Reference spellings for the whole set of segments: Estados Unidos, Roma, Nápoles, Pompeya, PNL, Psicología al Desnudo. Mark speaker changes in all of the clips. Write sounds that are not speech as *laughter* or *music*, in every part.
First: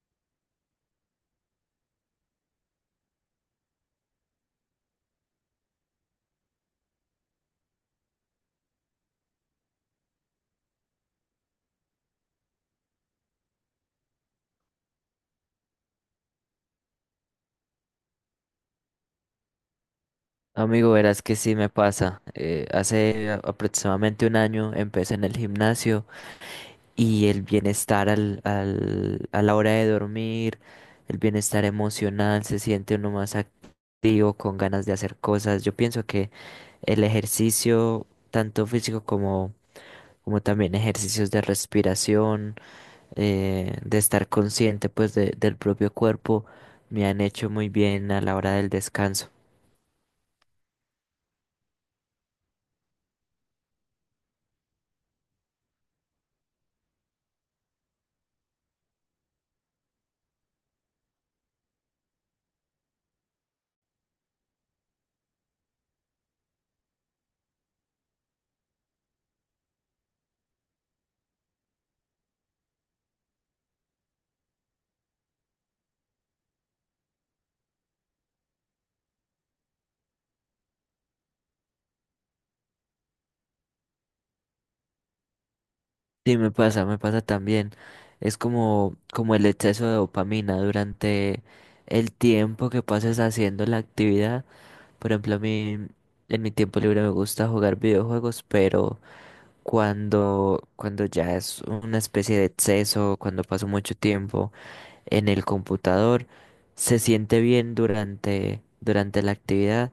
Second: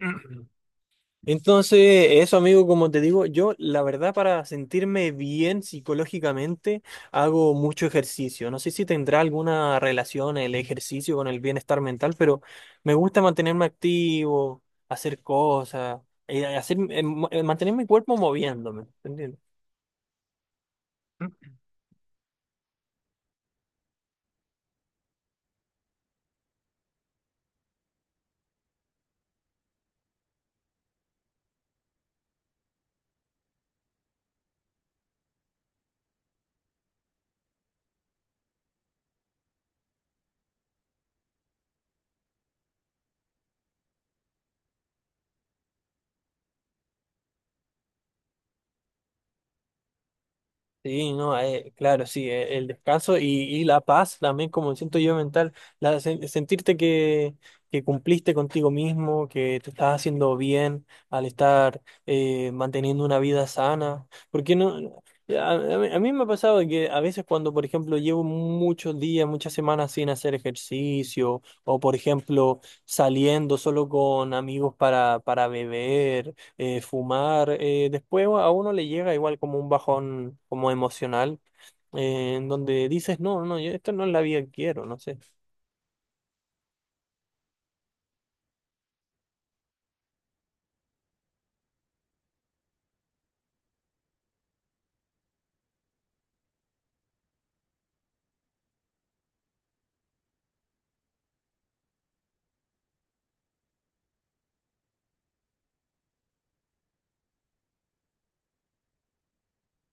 Speaker 1: *clears throat* Entonces, eso, amigo, como te digo, yo la verdad para sentirme bien psicológicamente hago mucho ejercicio. No sé si tendrá alguna relación el ejercicio con el bienestar mental, pero me gusta mantenerme activo, hacer cosas, hacer, mantener mi cuerpo moviéndome, ¿entiendes?
Speaker 2: Amigo, verás que sí me pasa. Hace aproximadamente un año empecé en el gimnasio y el bienestar a la hora de dormir, el bienestar emocional, se siente uno más activo, con ganas de hacer cosas. Yo pienso que el ejercicio, tanto físico como también ejercicios de respiración, de estar consciente pues del propio cuerpo, me han hecho muy bien a la hora del descanso.
Speaker 1: Sí, no, claro, sí, el descanso y la paz también como siento yo mental, sentirte que cumpliste contigo mismo, que te estás haciendo bien al estar manteniendo una vida sana, porque no, a mí me ha pasado que a veces cuando, por ejemplo, llevo muchos días, muchas semanas sin hacer ejercicio, o por ejemplo, saliendo solo con amigos para beber fumar, después a uno le llega igual como un bajón como emocional, en donde dices, no, no, yo esto no es la vida que quiero, no sé.
Speaker 2: Sí, me pasa también. Como el exceso de dopamina durante el tiempo que pases haciendo la actividad. Por ejemplo, a mí en mi tiempo libre me gusta jugar videojuegos, pero cuando ya es una especie de exceso, cuando paso mucho tiempo en el computador, se siente bien durante la actividad,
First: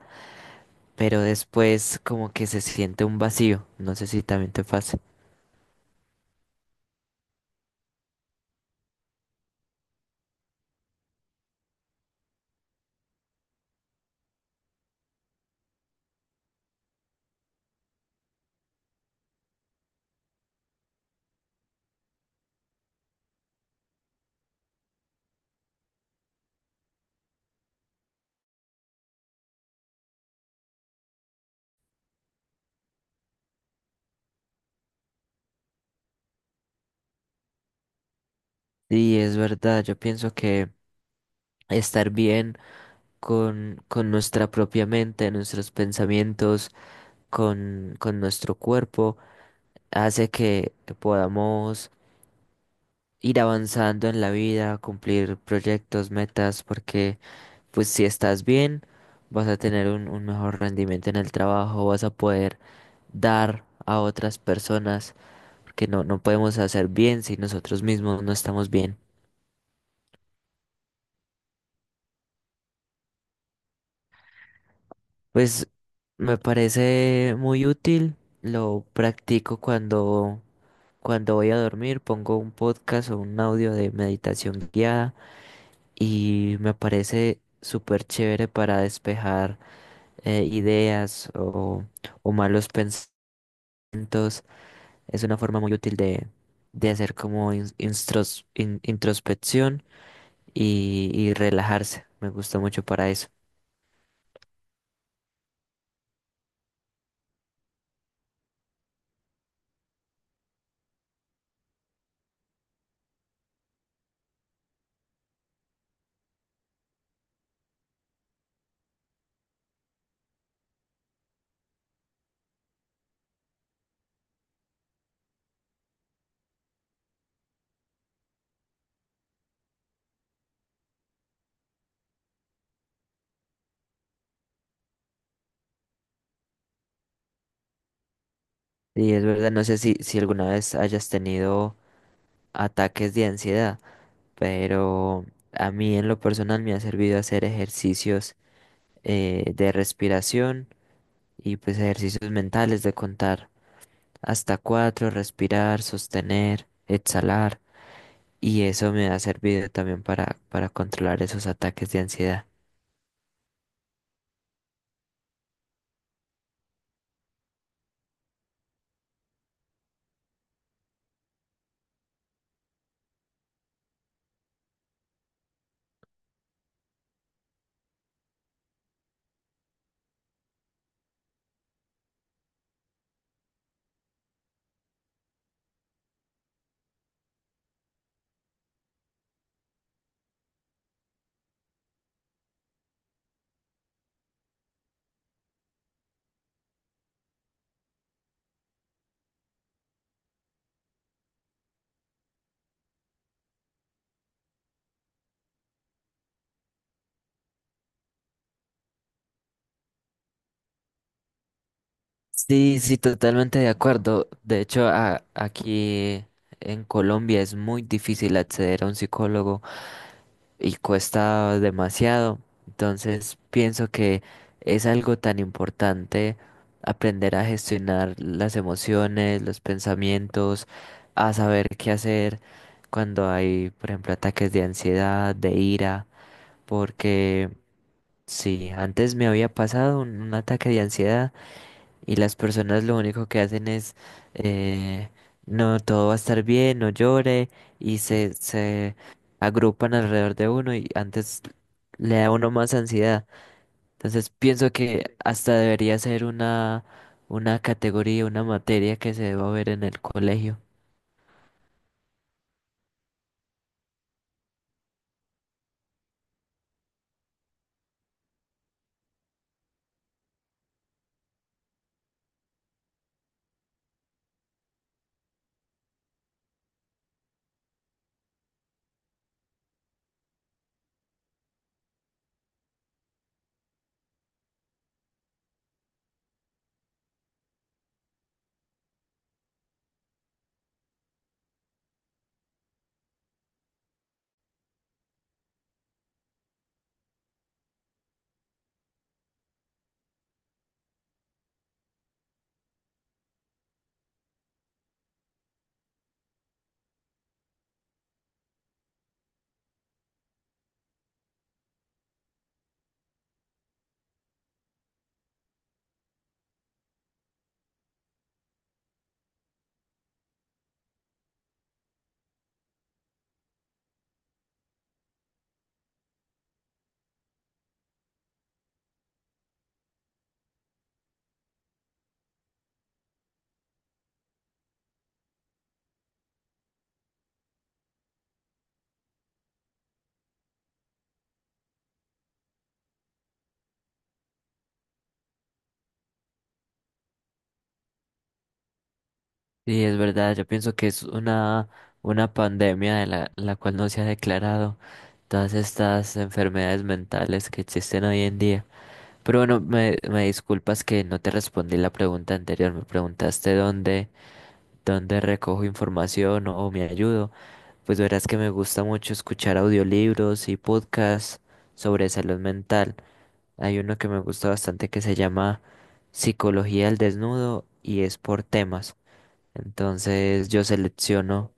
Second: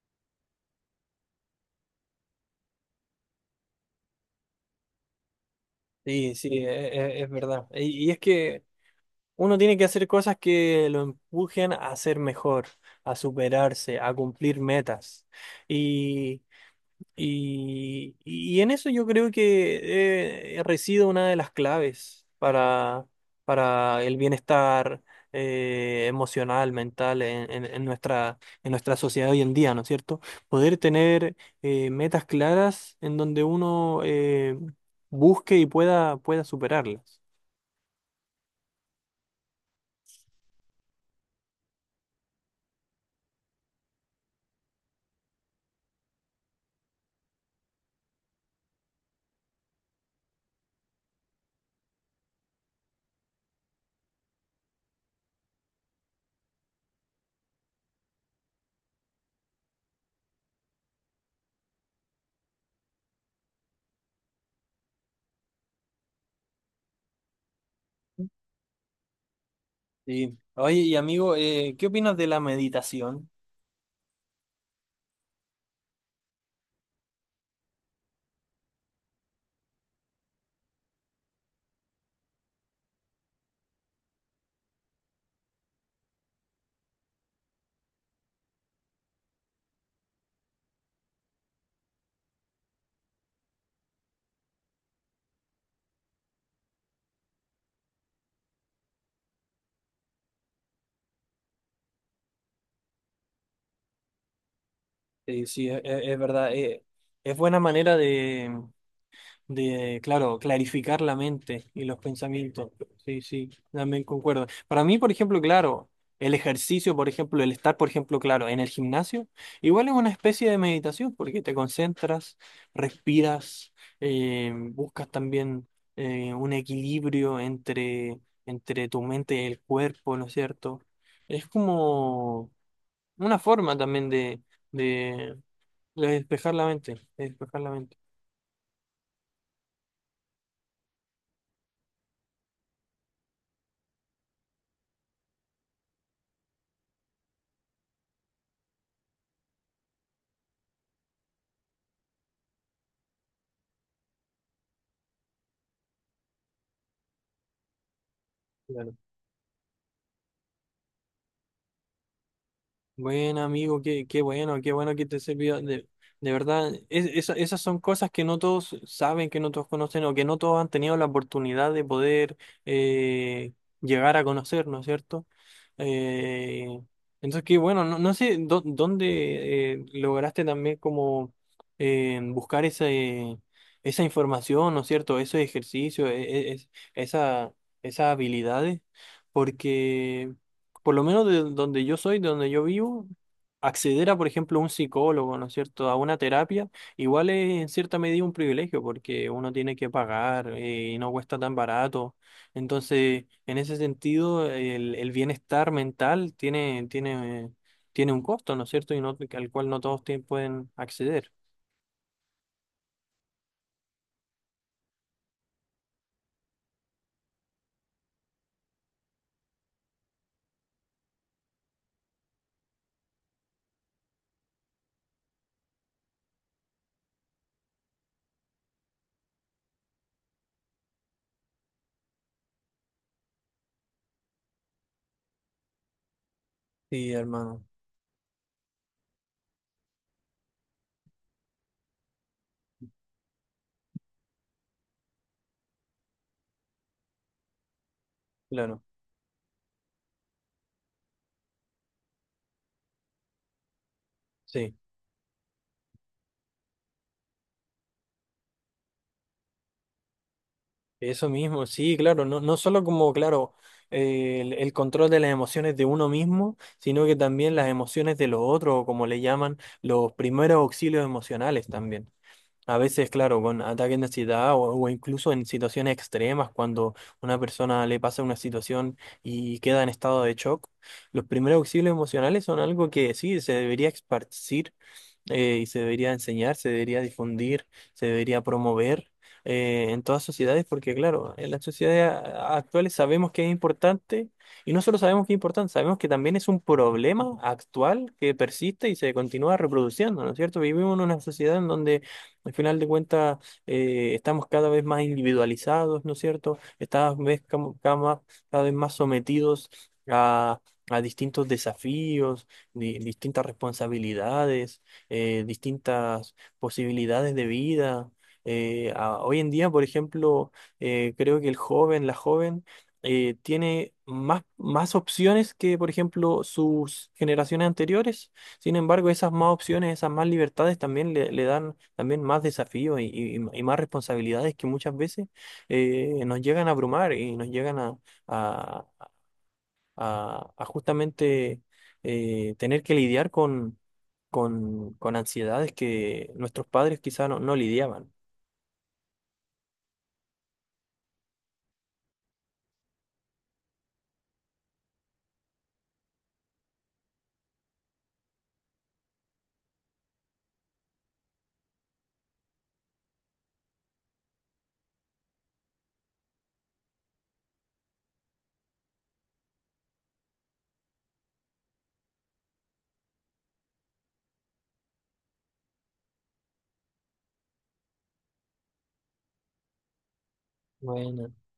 Speaker 2: pero después como que se siente un vacío. No sé si también te pasa.
Speaker 1: Sí, sí, es, verdad. Y es que uno tiene que hacer cosas que lo empujen a ser mejor, a superarse, a cumplir metas. Y en eso yo creo que reside una de las claves para el bienestar emocional, mental en nuestra sociedad hoy en día, ¿no es cierto? Poder tener metas claras en donde uno busque y pueda superarlas.
Speaker 2: Sí, es verdad, yo pienso que estar bien con nuestra propia mente, nuestros pensamientos, con nuestro cuerpo, hace que podamos ir avanzando en la vida, cumplir proyectos, metas, porque pues si estás bien, vas a tener un mejor rendimiento en el trabajo, vas a poder dar a otras personas, porque no, no podemos hacer bien si nosotros mismos no estamos bien.
Speaker 1: Sí. Oye, y amigo, ¿qué opinas de la meditación?
Speaker 2: Pues me parece muy útil, lo practico cuando voy a dormir, pongo un podcast o un audio de meditación guiada y me parece súper chévere para despejar ideas o malos pensamientos. Es una forma muy útil de hacer como introspección y relajarse. Me gusta mucho para eso.
Speaker 1: Sí, es, verdad, es buena manera de, claro, clarificar la mente y los pensamientos. Sí, sí, también concuerdo. Para mí, por ejemplo, claro, el ejercicio, por ejemplo, el estar, por ejemplo, claro, en el gimnasio, igual es una especie de meditación porque te concentras, respiras, buscas también un equilibrio entre tu mente y el cuerpo, ¿no es cierto? Es como una forma también de, de despejar la mente, de despejar la mente.
Speaker 2: Y es verdad, no sé si, si alguna vez hayas tenido ataques de ansiedad, pero a mí en lo personal me ha servido hacer ejercicios de respiración y pues ejercicios mentales de contar hasta cuatro, respirar, sostener, exhalar y eso
Speaker 1: Claro.
Speaker 2: me ha servido también para controlar esos ataques de ansiedad.
Speaker 1: Buen amigo, qué bueno que te sirvió. De verdad, esas son cosas que no todos saben, que no todos conocen o que no todos han tenido la oportunidad de poder eh, llegar a conocer, ¿no es cierto? Eh, entonces, qué bueno, no, dónde lograste también como buscar esa información, ¿no es cierto? Ese ejercicio, esas habilidades, porque por lo menos de donde yo soy, de donde yo vivo, acceder a, por ejemplo, un psicólogo, ¿no es cierto?, a una terapia, igual es en cierta medida un privilegio porque uno tiene que pagar y no cuesta tan barato. Entonces, en ese sentido, el bienestar mental tiene un costo, ¿no es cierto?, y no, al cual no todos pueden acceder.
Speaker 2: Sí, sí, totalmente de acuerdo. De hecho, aquí en Colombia es muy difícil acceder a un psicólogo y cuesta demasiado. Entonces pienso que es algo tan importante aprender a gestionar las emociones, los pensamientos, a saber qué hacer cuando hay, por ejemplo, ataques de ansiedad, de ira,
Speaker 1: Sí,
Speaker 2: porque
Speaker 1: hermano,
Speaker 2: sí, antes me había pasado un ataque de ansiedad y las personas lo único que hacen es, eh, no, todo va a estar bien, no llore y
Speaker 1: claro,
Speaker 2: se agrupan alrededor de uno y antes le da a uno más ansiedad. Entonces pienso
Speaker 1: sí.
Speaker 2: que hasta debería ser una categoría, una materia que se deba ver en el colegio.
Speaker 1: Eso mismo, sí, claro, no, no solo como, claro, el control de las emociones de uno mismo, sino que también las emociones de los otros, o como le llaman, los primeros auxilios emocionales también. A veces, claro, con ataques de ansiedad o incluso en situaciones extremas, cuando una persona le pasa una situación y queda en estado de shock, los primeros auxilios emocionales son algo que sí se debería esparcir y se debería enseñar, se debería difundir, se debería promover en todas sociedades, porque claro, en las sociedades actuales sabemos que es importante, y no solo sabemos que es importante, sabemos que también es un problema actual que persiste y se continúa reproduciendo, ¿no es cierto? Vivimos en una sociedad en donde al final de cuentas estamos cada vez más individualizados, ¿no es cierto? Estamos Cada vez, cam- cada más- Cada vez más sometidos a, a distintos desafíos, distintas responsabilidades distintas posibilidades de vida. Hoy en día, por ejemplo, creo que el joven, la joven, tiene más opciones que, por ejemplo, sus generaciones anteriores. Sin embargo, esas más opciones, esas más libertades también le dan también más desafíos y más responsabilidades que muchas veces nos llegan a abrumar y nos llegan a, a justamente tener que lidiar con ansiedades que nuestros padres quizá no, no lidiaban.
Speaker 2: Y es verdad, yo pienso que es una pandemia de la cual no se ha declarado todas estas enfermedades mentales que existen hoy en día. Pero bueno, me disculpas que no te respondí la pregunta anterior. Me preguntaste dónde recojo información o me ayudo. Pues verás que me gusta mucho escuchar audiolibros y podcasts sobre salud mental. Hay uno que me gusta bastante que se llama Psicología al Desnudo y es por temas. Entonces yo
Speaker 1: Bueno,
Speaker 2: selecciono,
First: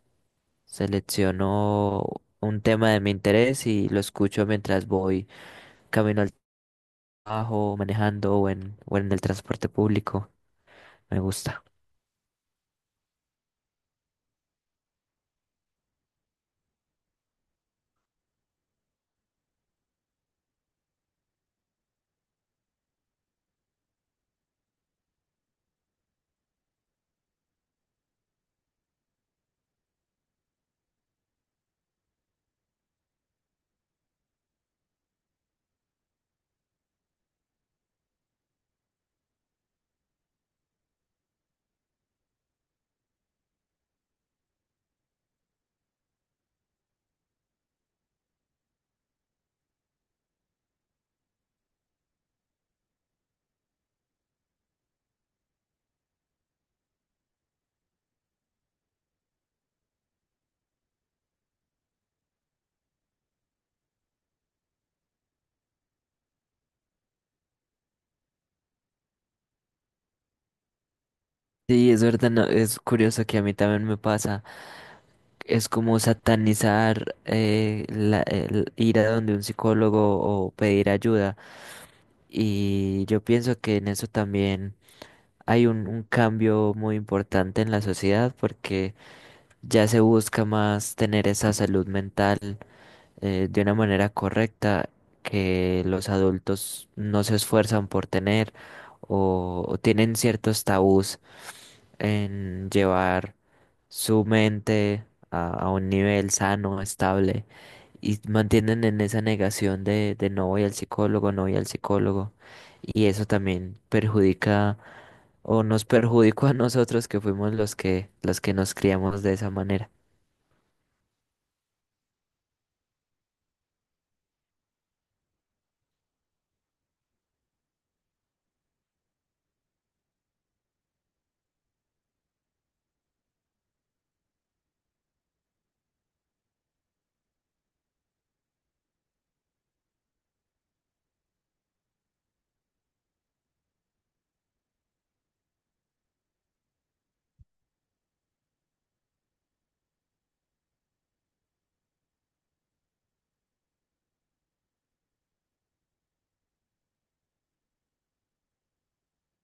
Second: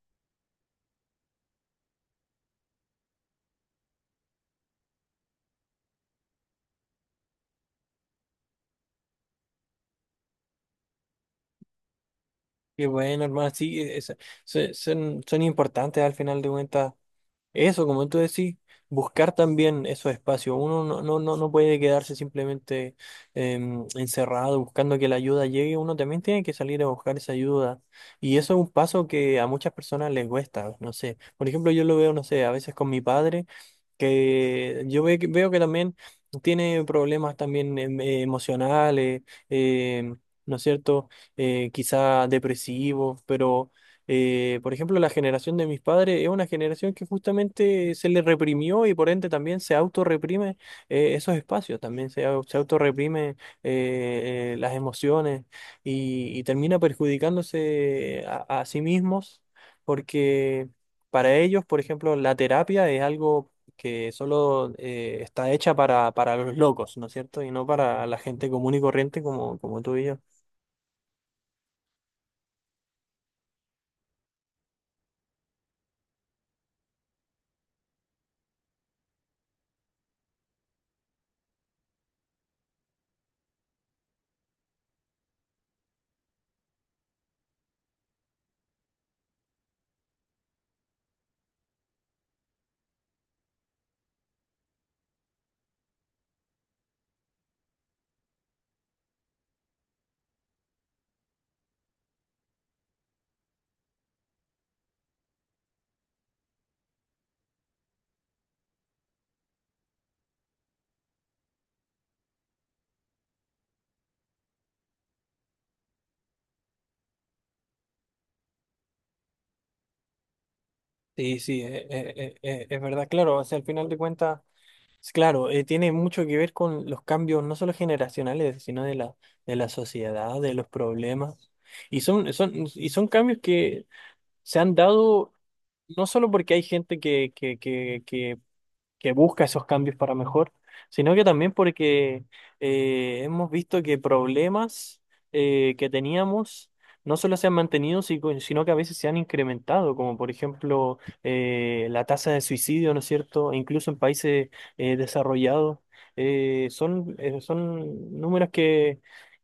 Speaker 2: selecciono un tema de mi interés y lo escucho mientras voy camino al trabajo, manejando o en el transporte público. Me gusta.
Speaker 1: qué bueno, hermano. Sí, son, son importantes al final de cuentas. Eso, como tú decís, buscar también esos espacios. Uno no puede quedarse simplemente encerrado buscando que la ayuda llegue. Uno también tiene que salir a buscar esa ayuda. Y eso es un paso que a muchas personas les cuesta. No sé, por ejemplo, yo lo veo, no sé, a veces con mi padre, que yo veo que también tiene problemas también emocionales, em, ¿no es cierto? Quizá depresivos, pero... por ejemplo, la generación de mis padres es una generación que justamente se le reprimió y por ende también se autorreprime esos espacios, también se autorreprime las emociones y termina perjudicándose a sí mismos porque para ellos, por ejemplo, la terapia es algo que solo está hecha para los locos, ¿no es cierto? Y no para la gente común y corriente como, como tú y yo.
Speaker 2: Sí, es verdad, no, es curioso que a mí también me pasa. Es como satanizar el ir a donde un psicólogo o pedir ayuda. Y yo pienso que en eso también hay un cambio muy importante en la sociedad porque ya se busca más tener esa salud mental de una manera correcta que los adultos no se esfuerzan por tener o tienen ciertos tabús en llevar su mente a un nivel sano, estable y mantienen en esa negación de no voy al psicólogo, no voy al psicólogo y eso también perjudica o nos perjudicó a nosotros que fuimos los que nos criamos de esa manera.
Speaker 1: Sí, sí, es verdad, claro, o sea, al final de cuentas... Sí, claro, tiene mucho que ver con los cambios no solo generacionales, sino de la sociedad, de los problemas. Y son cambios que se han dado no solo porque hay gente que busca esos cambios para mejor, sino que también porque hemos visto que problemas que teníamos no solo se han mantenido, sino que a veces se han incrementado, como por ejemplo la tasa de suicidio, ¿no es cierto? E incluso en países desarrollados, son números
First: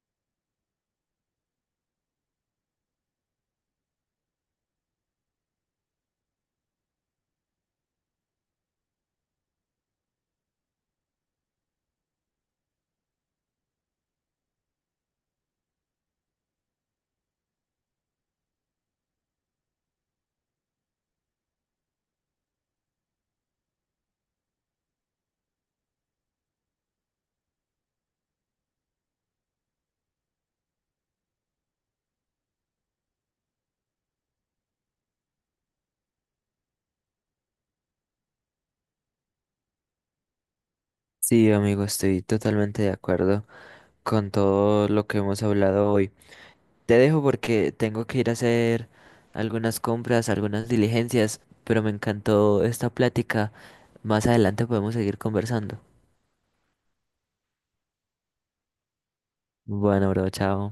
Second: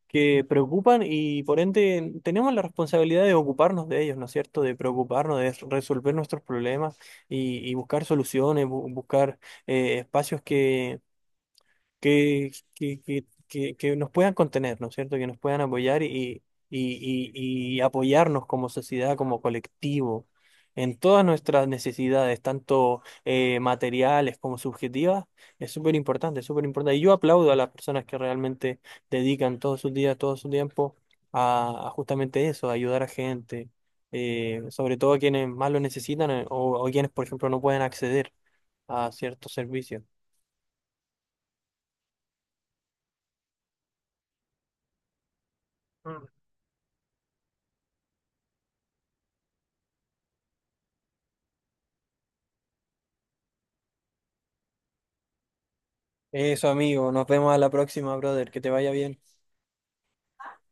Speaker 1: que preocupan y por ende tenemos la responsabilidad de ocuparnos de ellos, ¿no es cierto? De preocuparnos, de resolver nuestros problemas y buscar soluciones, buscar espacios que nos puedan contener, ¿no es cierto? Que nos puedan apoyar y apoyarnos como sociedad, como colectivo, en todas nuestras necesidades, tanto materiales como subjetivas, es súper importante, es súper importante. Y yo aplaudo a las personas que realmente dedican todos sus días, todo su tiempo a justamente eso, a ayudar a gente. Eh, sobre todo a quienes más lo necesitan , o o quienes, por ejemplo, no pueden acceder a ciertos servicios.
Speaker 2: Sí, amigo, estoy totalmente de acuerdo con todo lo que hemos hablado hoy. Te dejo porque tengo que ir a hacer algunas compras, algunas diligencias, pero me encantó esta plática. Más adelante podemos seguir conversando.
Speaker 1: Eso, amigo. Nos vemos a la próxima, brother. Que te vaya bien.
Speaker 2: Bueno, bro, chao.